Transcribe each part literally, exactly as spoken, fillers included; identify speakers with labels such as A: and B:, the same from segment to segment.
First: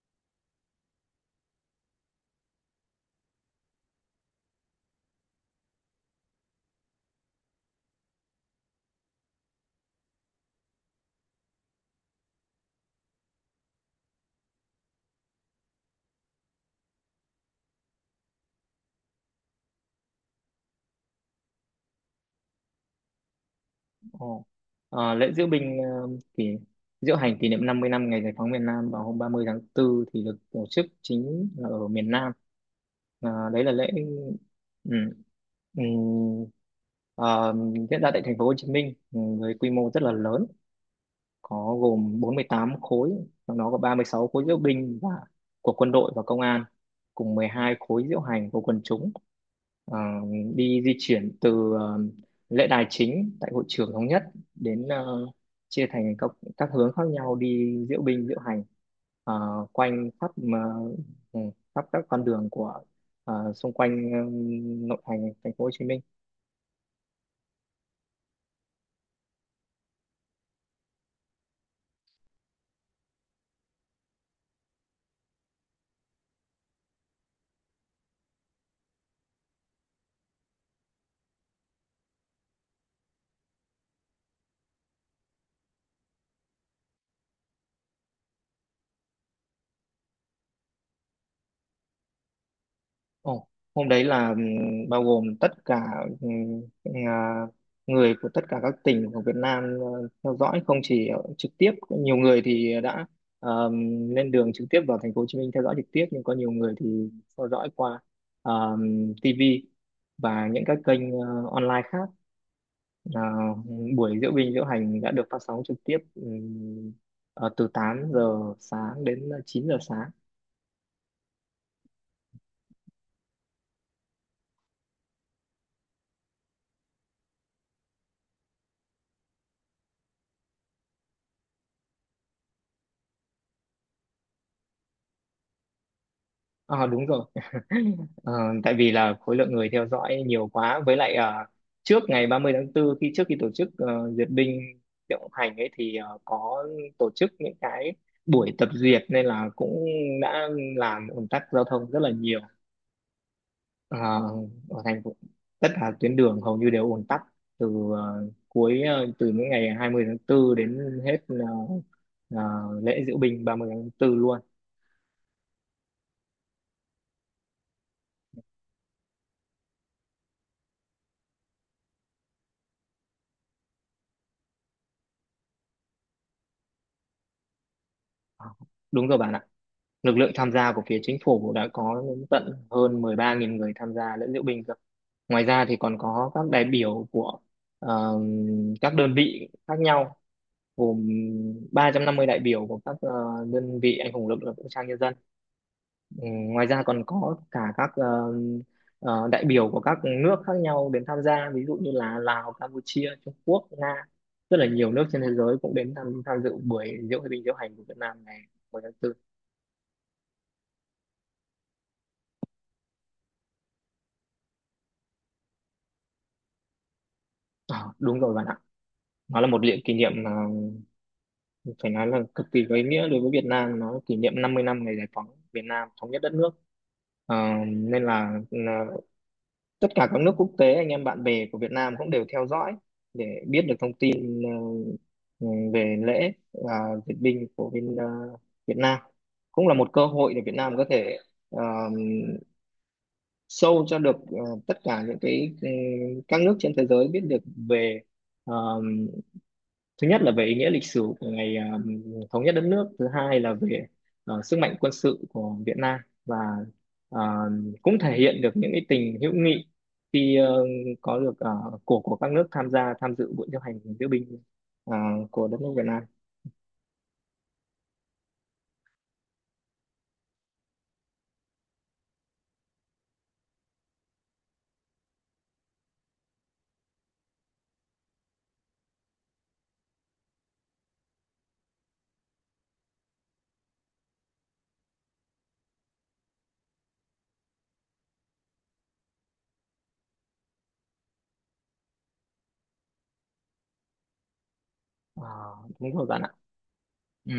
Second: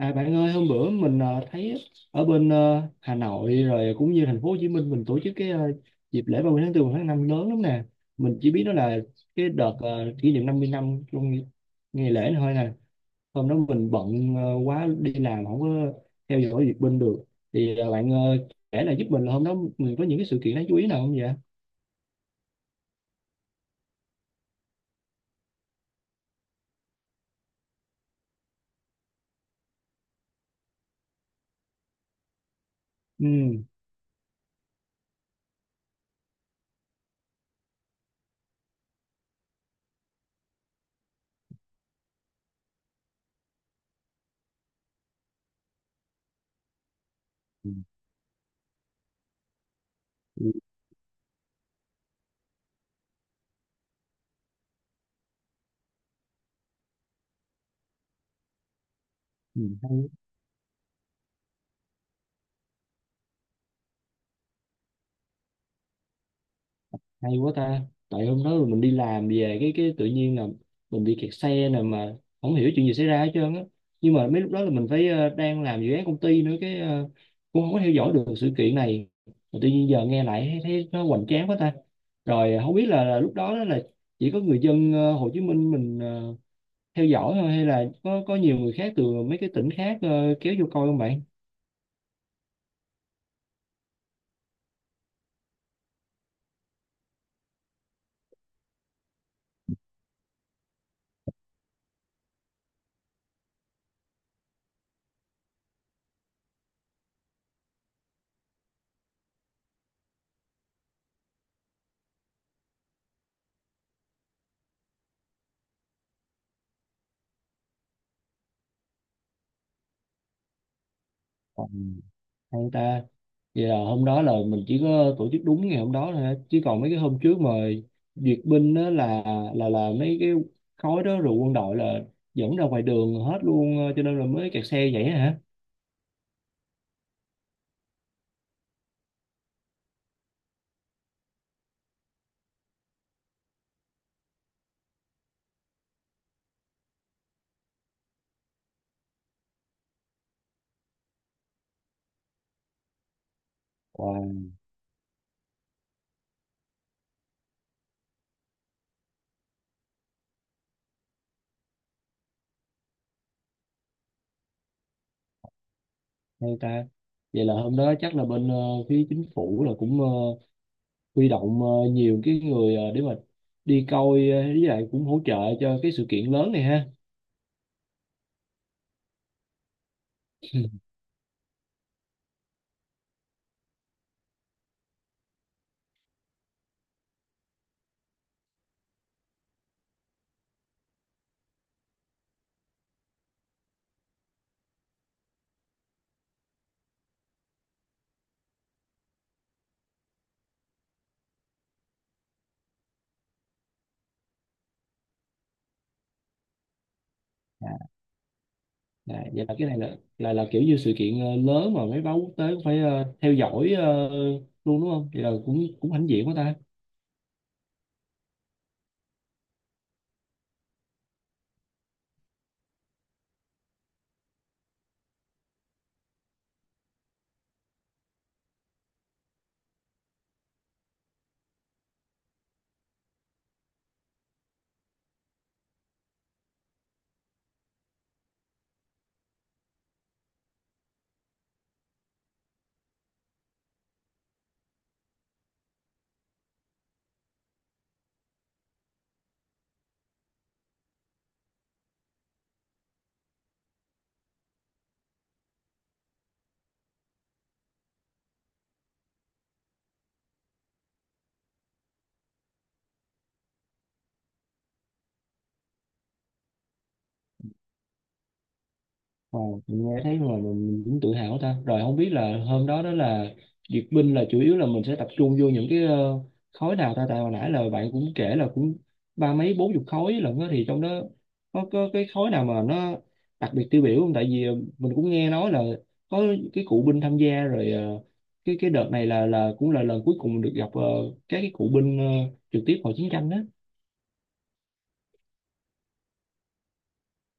A: À, bạn ơi, hôm bữa mình ờ, thấy ở bên ờ, Hà Nội rồi cũng như thành phố Hồ Chí Minh mình tổ chức cái ờ, dịp lễ ba mươi tháng bốn và tháng năm lớn lắm nè. Mình chỉ biết đó là cái đợt ờ, kỷ niệm năm mươi năm trong ngày lễ này thôi nè. Hôm đó mình bận ờ, quá, đi làm không có theo dõi việc bên được. Thì ờ, bạn ờ, kể là giúp mình là hôm đó mình có những cái sự kiện đáng chú ý nào không vậy?
B: Ồ. Ờ, lễ diễu binh ờ, kỷ diễu hành kỷ niệm năm mươi năm ngày giải phóng miền Nam vào hôm ba mươi tháng tư thì được tổ chức chính là ở miền Nam. Ờ,
A: Ừ.
B: đấy là lễ ừ. Ừ. ờ, diễn ra tại thành phố Hồ Chí Minh ừ, với quy mô rất là lớn, có gồm bốn mươi tám khối, trong đó có ba mươi sáu khối diễu binh và của quân đội và công an, cùng
A: Ừ.
B: mười hai khối diễu hành của quần chúng. Ờ,
A: Ừ.
B: đi di chuyển từ ờ, lễ đài chính tại hội trường thống nhất đến ờ, chia thành các các hướng khác nhau, đi diễu binh diễu hành ờ,
A: Ừ,
B: quanh khắp ờ, ừ, khắp các con đường của ờ, xung quanh ờ, nội thành thành phố Hồ Chí Minh.
A: hay quá ta. Tại hôm đó mình đi làm về cái cái tự nhiên là mình bị kẹt xe nè, mà không hiểu chuyện gì xảy ra hết trơn á. Nhưng mà mấy lúc đó là mình phải ờ, đang làm dự án công ty nữa, cái ờ, cũng không có theo dõi được sự kiện này. Mà tự nhiên giờ nghe lại thấy, thấy nó hoành tráng quá ta. Rồi không biết là, là lúc đó đó là chỉ có người dân ờ, Hồ Chí Minh mình ờ, theo dõi thôi, hay là có có nhiều người khác từ mấy cái tỉnh khác ờ, kéo vô coi không
B: Ồ, hôm đấy là ừm, bao gồm tất cả ừm, à, người của tất cả các tỉnh của Việt Nam ờ, theo dõi. Không chỉ ở trực tiếp, nhiều người thì đã ờm, lên đường trực tiếp vào thành phố Hồ Chí Minh theo dõi trực tiếp, nhưng có nhiều người thì theo dõi qua ờm, ti vi và những các kênh ờ, online khác. Là buổi diễu binh diễu hành đã được phát sóng trực tiếp ừm, ờ, từ tám giờ sáng đến chín giờ sáng.
A: bạn. Hay ta. Vậy là hôm đó là mình chỉ có tổ chức đúng ngày hôm đó thôi hả? Chứ còn mấy cái hôm trước mà duyệt binh đó là là là mấy cái khói đó, rồi quân đội là dẫn ra ngoài đường hết luôn, ờ, cho nên là mới kẹt xe vậy hả.
B: À, đúng rồi. Ờ, tại vì là khối lượng người theo dõi nhiều quá, với lại ờ, trước ngày ba mươi tháng 4, khi trước khi tổ chức ờ, duyệt binh diễu hành ấy, thì ờ, có tổ chức những cái buổi tập duyệt nên là cũng đã làm ùn tắc giao thông rất là nhiều. Ờ,
A: Wow,
B: ở thành phố, tất cả tuyến đường hầu như đều ùn tắc từ ờ, cuối ờ, từ những ngày hai mươi tháng 4 đến hết ờ, ờ, lễ diễu binh ba mươi tháng 4 luôn.
A: hay ta. Vậy là hôm đó chắc là bên ờ, phía chính phủ là cũng ờ, huy động ờ, nhiều cái người ờ, để mà đi coi, ờ, với lại cũng hỗ trợ cho cái sự kiện lớn này ha.
B: Ờ, đúng rồi bạn ạ. Lực lượng tham gia của phía chính phủ đã có đến tận hơn mười ba nghìn người tham gia lễ diễu binh cơ. Ngoài ra thì còn có các đại biểu của ờ, các đơn vị khác nhau, gồm ba trăm năm mươi đại biểu của các ờ, đơn vị anh hùng lực lượng vũ trang nhân dân. Ừ, ngoài ra còn có cả các ờ, ờ, đại biểu của các nước khác nhau đến tham gia, ví dụ như là Lào, Campuchia, Trung Quốc, Nga. Rất là nhiều nước trên thế giới cũng đến tham, tham dự buổi diễu binh diễu hành của Việt Nam ngày mười tháng tư.
A: À, vậy là cái này là là là kiểu như sự kiện ờ, lớn mà mấy báo quốc tế cũng phải ờ, theo dõi ờ, luôn đúng không? Vậy là cũng cũng hãnh diện quá ta.
B: Ờ, đúng rồi bạn, nó là một lễ kỷ niệm mà phải nói là cực kỳ có ý nghĩa đối với Việt Nam. Nó kỷ niệm năm mươi năm ngày giải phóng Việt Nam, thống nhất đất nước. Ờ, nên là là tất cả các nước quốc tế, anh em bạn bè của Việt Nam cũng đều theo dõi để biết được thông tin ờ, ừ, về lễ và duyệt binh của bên ờ, Việt Nam. Cũng là một cơ hội để Việt Nam có thể ờ, show cho được ờ, tất cả những cái ừ, các nước trên thế giới biết được về ờ, thứ nhất là về ý nghĩa lịch sử của ngày um, thống nhất đất nước, thứ hai là về ờ, sức mạnh quân sự của Việt Nam, và ờ, cũng thể hiện được những cái tình hữu nghị khi ờ, có được ờ, của của các nước tham gia tham dự buổi diễu hành diễu binh ờ, của đất nước Việt Nam.
A: Wow, mình nghe thấy rồi, mình, mình cũng tự hào ta. Rồi không biết là hôm đó đó là duyệt binh là chủ yếu là mình sẽ tập trung vô những cái ờ, khối nào ta. Tại hồi nãy là bạn cũng kể là cũng ba mấy bốn chục khối lận á, thì trong đó có có cái khối nào mà nó đặc biệt tiêu biểu không? Tại vì ờ, mình cũng nghe nói là có cái cụ binh tham gia rồi, ờ, cái cái đợt này là là cũng là lần cuối cùng được gặp ờ, các cái cụ binh ờ, trực tiếp hồi chiến tranh đó.
B: Ờ, đúng rồi bạn ạ. Ừm,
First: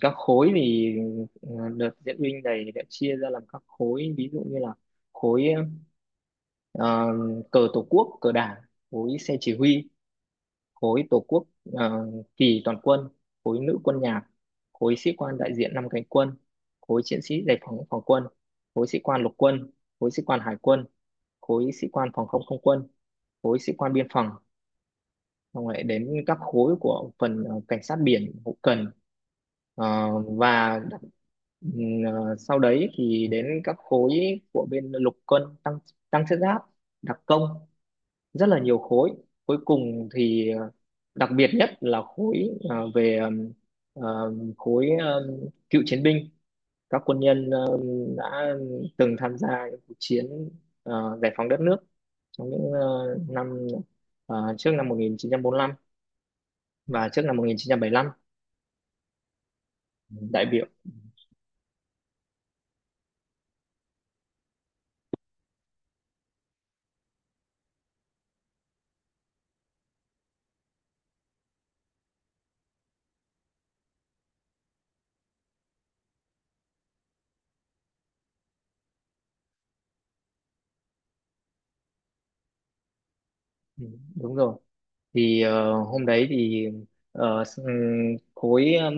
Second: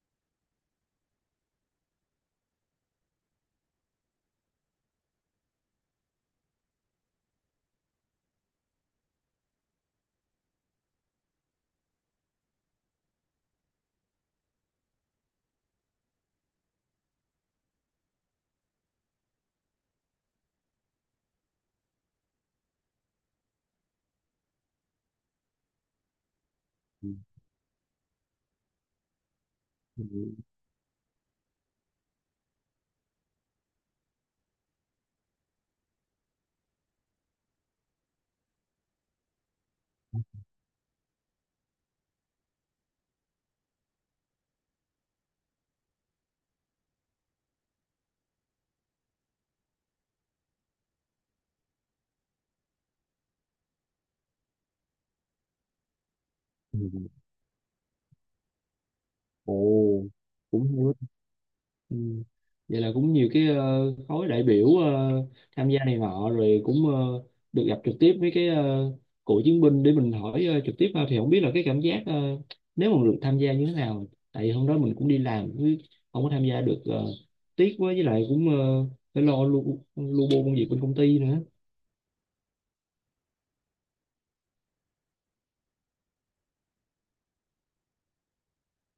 B: các khối thì ờ, đợt diễu binh này đã chia ra làm các khối, ví dụ như là khối ờ, cờ tổ quốc cờ đảng, khối xe chỉ huy, khối tổ quốc ờ, kỳ toàn quân, khối nữ quân nhạc, khối sĩ quan đại diện năm cánh quân, khối chiến sĩ giải phóng phòng quân, khối sĩ quan lục quân, khối sĩ quan hải quân, khối sĩ quan phòng không không quân, khối sĩ quan biên phòng, xong rồi đến các khối của phần ờ, cảnh sát biển, hậu cần.
A: Ừ.
B: Ờ, và ừm, ờ, sau đấy thì đến các khối của bên lục quân tăng, tăng thiết giáp, đặc công, rất là nhiều khối. Cuối cùng thì ờ, đặc biệt nhất là khối ờ, về ờm, ờm, khối ờm, cựu chiến binh, các quân nhân ờm, đã từng tham gia những cuộc chiến ờ, giải phóng đất nước trong những ờ, năm ờ, trước năm một nghìn chín trăm bốn lăm và
A: Ừ.
B: trước năm một nghìn chín trăm bảy lăm
A: Ồ,
B: đại biểu.
A: cũng hay. Ừ. Vậy là cũng nhiều cái ờ, khối đại biểu ờ, tham gia này nọ, rồi cũng ờ, được gặp trực tiếp với cái ờ, cựu chiến binh để mình hỏi ờ, trực tiếp ha. Thì không biết là cái cảm giác ờ, nếu mà được tham gia như thế nào, tại vì hôm đó mình cũng đi làm chứ không có tham gia được, ờ, tiếc quá, với lại cũng ờ, phải lo lu lu bu công việc bên công ty
B: Ừ, đúng rồi. Thì ờ, hôm đấy thì ờ, s- ừm, khối ừm,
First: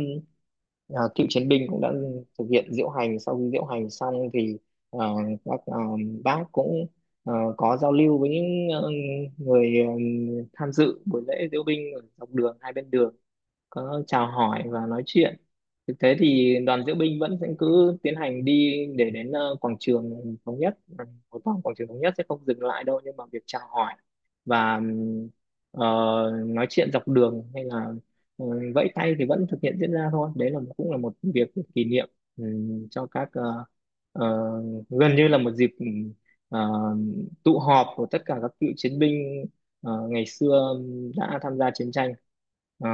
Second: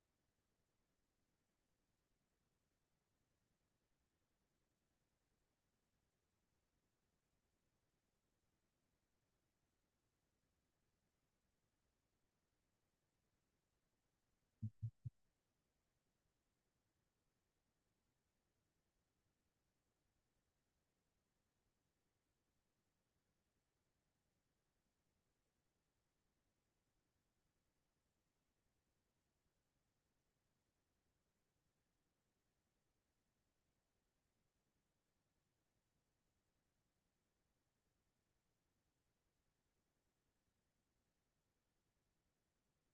B: ờ, cựu chiến binh cũng đã thực hiện diễu hành. Sau khi diễu hành xong thì ờ, các ờ, bác cũng ờ, có giao lưu với những ờ, người ờ, tham dự buổi lễ diễu binh ở dọc đường hai bên đường, có chào hỏi và nói chuyện. Thực tế thì đoàn diễu binh vẫn sẽ cứ tiến hành đi để đến ờ, quảng trường thống nhất. Ừ, một vòng quảng trường thống nhất sẽ không dừng lại đâu, nhưng mà việc chào hỏi và ừm, ờ, nói chuyện dọc đường hay là ừ, vẫy tay thì vẫn thực hiện diễn ra thôi. Đấy là cũng là một việc kỷ niệm, ừm, cho các ờ, ờ, gần như là một dịp ừm, ờ, tụ họp của tất cả các cựu chiến binh ờ, ngày xưa đã tham gia chiến tranh. Ờ,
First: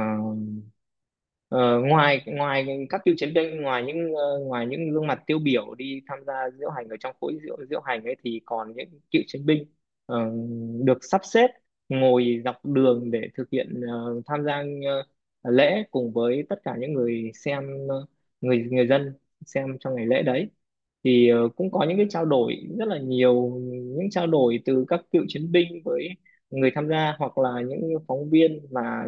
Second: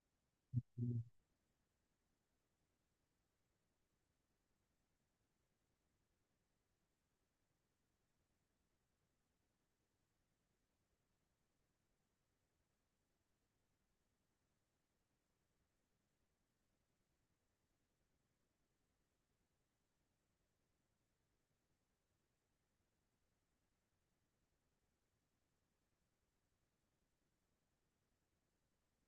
B: Ờ, ngoài ngoài các cựu chiến binh, ngoài những ờ, ngoài những gương mặt tiêu biểu đi tham gia diễu hành ở trong khối diễu diễu hành ấy, thì còn những cựu chiến binh ờ, được sắp xếp ngồi dọc đường để thực hiện ờ, tham gia ờ, lễ cùng với tất cả những người xem ờ, người người dân xem trong ngày lễ đấy. Thì ờ, cũng có những cái trao đổi rất là nhiều, những trao đổi từ các cựu chiến binh với người tham gia, hoặc là những phóng viên mà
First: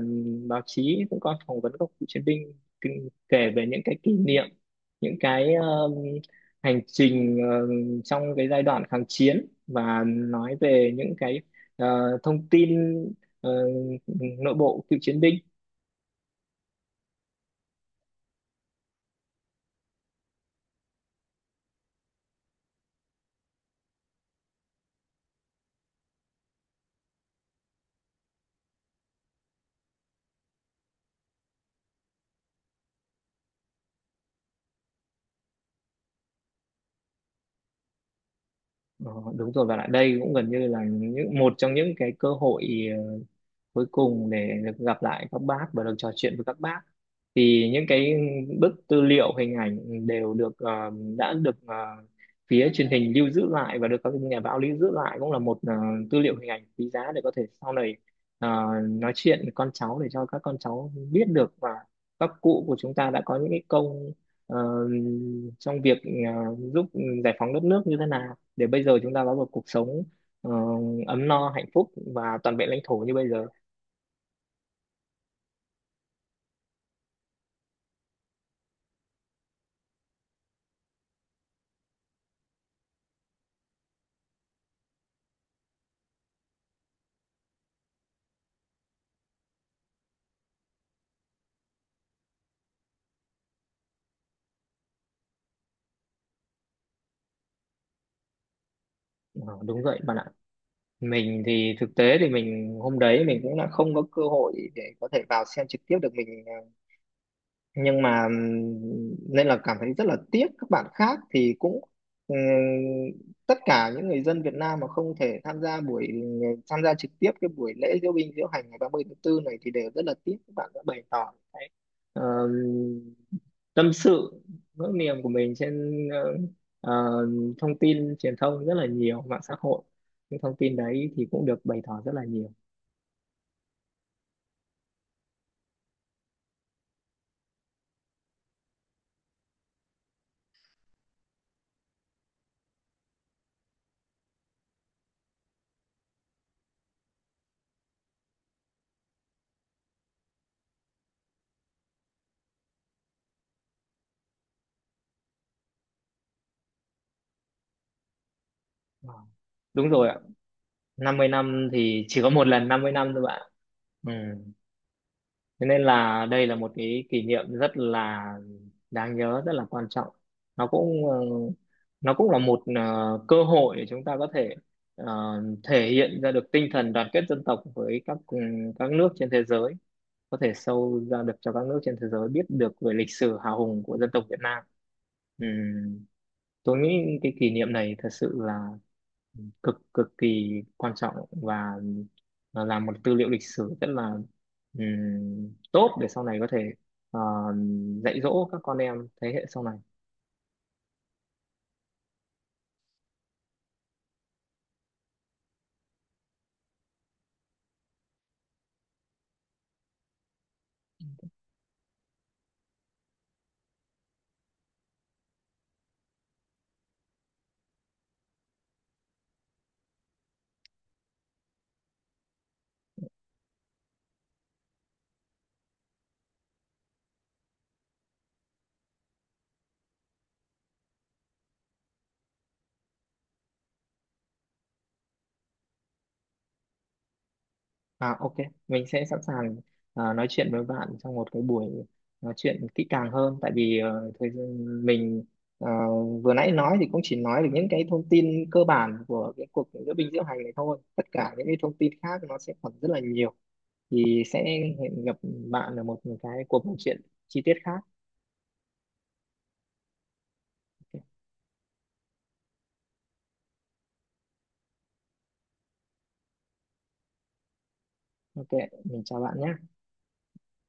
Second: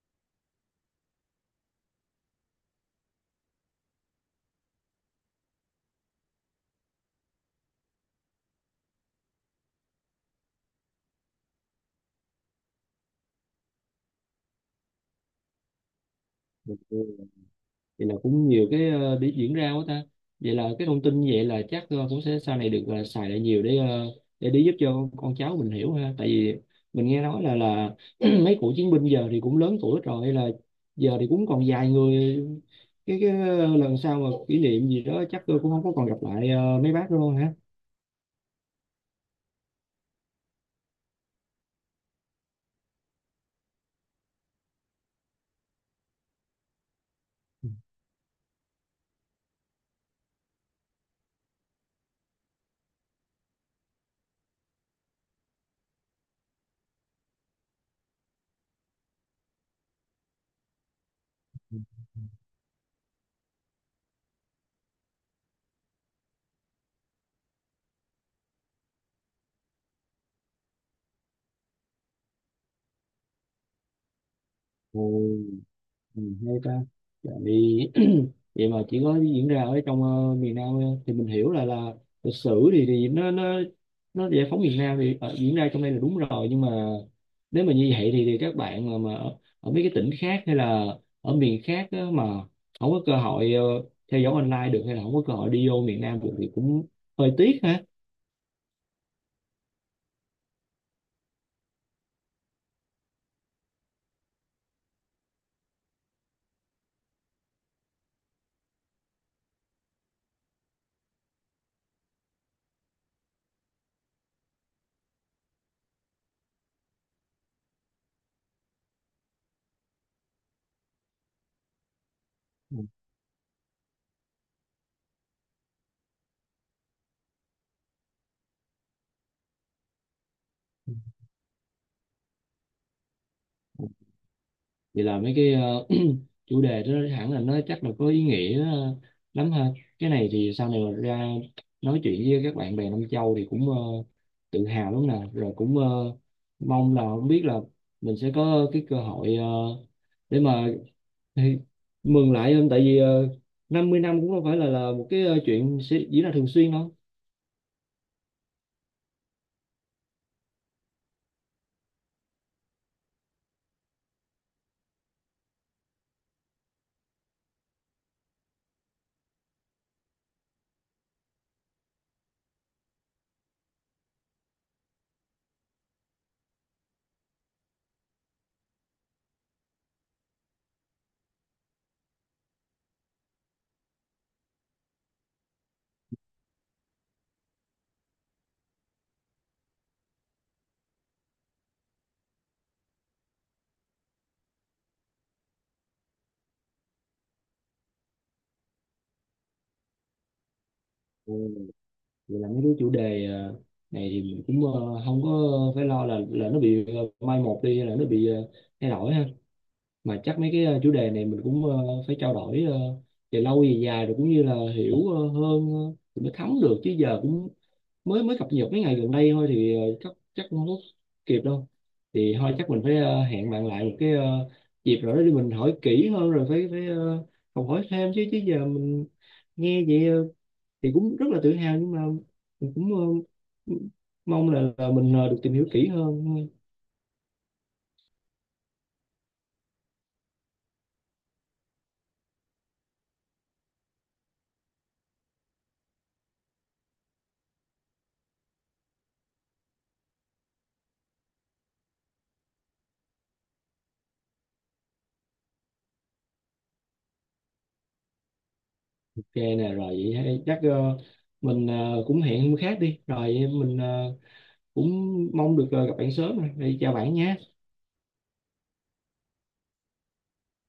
B: báo chí cũng có phỏng vấn các cựu chiến binh, kinh- kể về những cái kỷ niệm, những cái um, hành trình ờ, trong cái giai đoạn kháng chiến, và nói về những cái ờ, thông tin ờ, nội bộ cựu chiến binh.
A: nữa. Vậy là cũng nhiều cái ờ, để diễn ra quá ta. Vậy là cái thông tin như vậy là chắc ờ, cũng sẽ sau này được ờ, xài lại nhiều, để ờ, để để giúp cho con con cháu mình hiểu ha. Tại vì mình nghe nói là là mấy cụ chiến binh giờ thì cũng lớn tuổi rồi, là giờ thì cũng còn vài người. Cái cái ờ, lần sau mà kỷ niệm gì đó chắc tôi cũng không có còn gặp lại ờ, mấy bác đâu ha.
B: Ờ, đúng rồi, và lại đây cũng gần như là những một trong những cái cơ hội cuối cùng để được gặp lại các bác và được trò chuyện với các bác. Thì những cái bức tư liệu hình ảnh đều được ờ, đã được ờ, phía truyền hình lưu giữ lại và được các nhà báo lưu giữ lại, cũng là một ờ, tư liệu hình ảnh quý giá để có thể sau này ờ, nói chuyện với con cháu, để cho các con cháu biết được và các cụ của chúng ta đã có những cái công ờ, trong việc ờ, giúp giải phóng đất nước như thế nào, để bây giờ chúng ta có một cuộc sống ờ, ấm no hạnh phúc và toàn vẹn lãnh thổ như bây giờ.
A: Ồ. Ừ, hay ta. Tại vì vậy mà chỉ có diễn ra ở trong ờ, miền Nam thôi. Thì mình hiểu là là lịch sử thì thì nó nó nó giải phóng miền Nam thì ờ, diễn ra trong đây là đúng rồi, nhưng mà nếu mà như vậy thì, thì các bạn mà mà ở, ở mấy cái tỉnh khác hay là ở miền khác á, mà không có cơ hội ờ, theo dõi online được hay là không có cơ hội đi vô miền Nam được thì cũng hơi tiếc ha.
B: Ờ, đúng vậy bạn ạ. Mình thì thực tế thì mình hôm đấy mình cũng đã không có cơ hội để có thể vào xem trực tiếp được mình, ờ, nhưng mà nên là cảm thấy rất là tiếc. Các bạn khác thì cũng ừm, tất cả những người dân Việt Nam mà không thể tham gia buổi, tham gia trực tiếp cái buổi lễ diễu binh diễu hành ngày ba mươi tháng tư này thì đều rất là tiếc. Các bạn đã bày tỏ cái ờm, tâm sự, nỗi niềm của mình trên ờ, ờ, thông tin truyền thông rất là nhiều, mạng xã hội. Những thông tin đấy thì cũng được bày tỏ rất là nhiều.
A: Vậy là mấy cái ờ, chủ đề đó hẳn là nó chắc là có ý nghĩa ờ, lắm ha. Cái này thì sau này mà ra nói chuyện với các bạn bè Nam Châu thì cũng ờ, tự hào lắm nè, rồi cũng ờ, mong là không biết là mình sẽ có cái cơ hội ờ, để mà thì mừng lại không, tại vì ờ, năm mươi năm cũng không phải là là một cái ờ, chuyện sẽ diễn ra thường xuyên đâu.
B: Wow, đúng rồi ạ. Năm mươi năm thì chỉ có một lần năm mươi năm thôi bạn. Ừ. Thế nên là đây là một cái kỷ niệm rất là đáng nhớ, rất là quan trọng. Nó cũng ờ, nó cũng là một ờ, cơ hội để chúng ta có thể ờ, thể hiện ra được tinh thần đoàn kết dân tộc với các ừ, các nước trên thế giới, có thể sâu ra được cho các nước trên thế giới biết được về lịch sử hào hùng của dân tộc Việt Nam. Ừm, tôi nghĩ cái kỷ niệm này thật sự là cực cực kỳ quan trọng, và là làm một tư liệu lịch sử rất là ừm, tốt, để sau này có thể ờ, dạy dỗ các con em thế hệ sau này.
A: Ừ, vậy là mấy cái chủ đề ờ, này thì mình cũng ờ, không có phải lo là là nó bị ờ, mai một đi hay là nó bị ờ, thay đổi ha. Mà chắc mấy cái ờ, chủ đề này mình cũng ờ, phải trao đổi ờ, về lâu về dài, rồi cũng như là hiểu ờ, hơn ờ, thì mới thấm được, chứ giờ cũng mới mới cập nhật mấy ngày gần đây thôi, thì ờ, chắc chắc không có kịp đâu. Thì thôi, chắc mình phải ờ, hẹn bạn lại một cái ờ, dịp rồi đó để mình hỏi kỹ hơn, rồi phải phải ờ, học hỏi thêm, chứ chứ giờ mình nghe vậy ờ, thì cũng rất là tự hào, nhưng mà mình cũng ờ, mong là, là mình ờ, được tìm hiểu kỹ hơn.
B: À, ok, mình sẽ sẵn sàng ờ, nói chuyện với bạn trong một cái buổi nói chuyện kỹ càng hơn, tại vì ờ, thời gian mình ờ, vừa nãy nói thì cũng chỉ nói được những cái thông tin cơ bản của cái cuộc diễu binh diễu hành này thôi. Tất cả những cái thông tin khác nó sẽ còn rất là nhiều. Thì sẽ hẹn gặp bạn ở một cái cuộc nói chuyện chi tiết khác.
A: Ok nè, rồi vậy hay. Chắc ờ, mình ờ, cũng hẹn hôm khác đi. Rồi mình ờ, cũng mong được ờ, gặp bạn sớm rồi. Đi chào bạn nha.
B: Ok, ok, mình chào bạn nhé.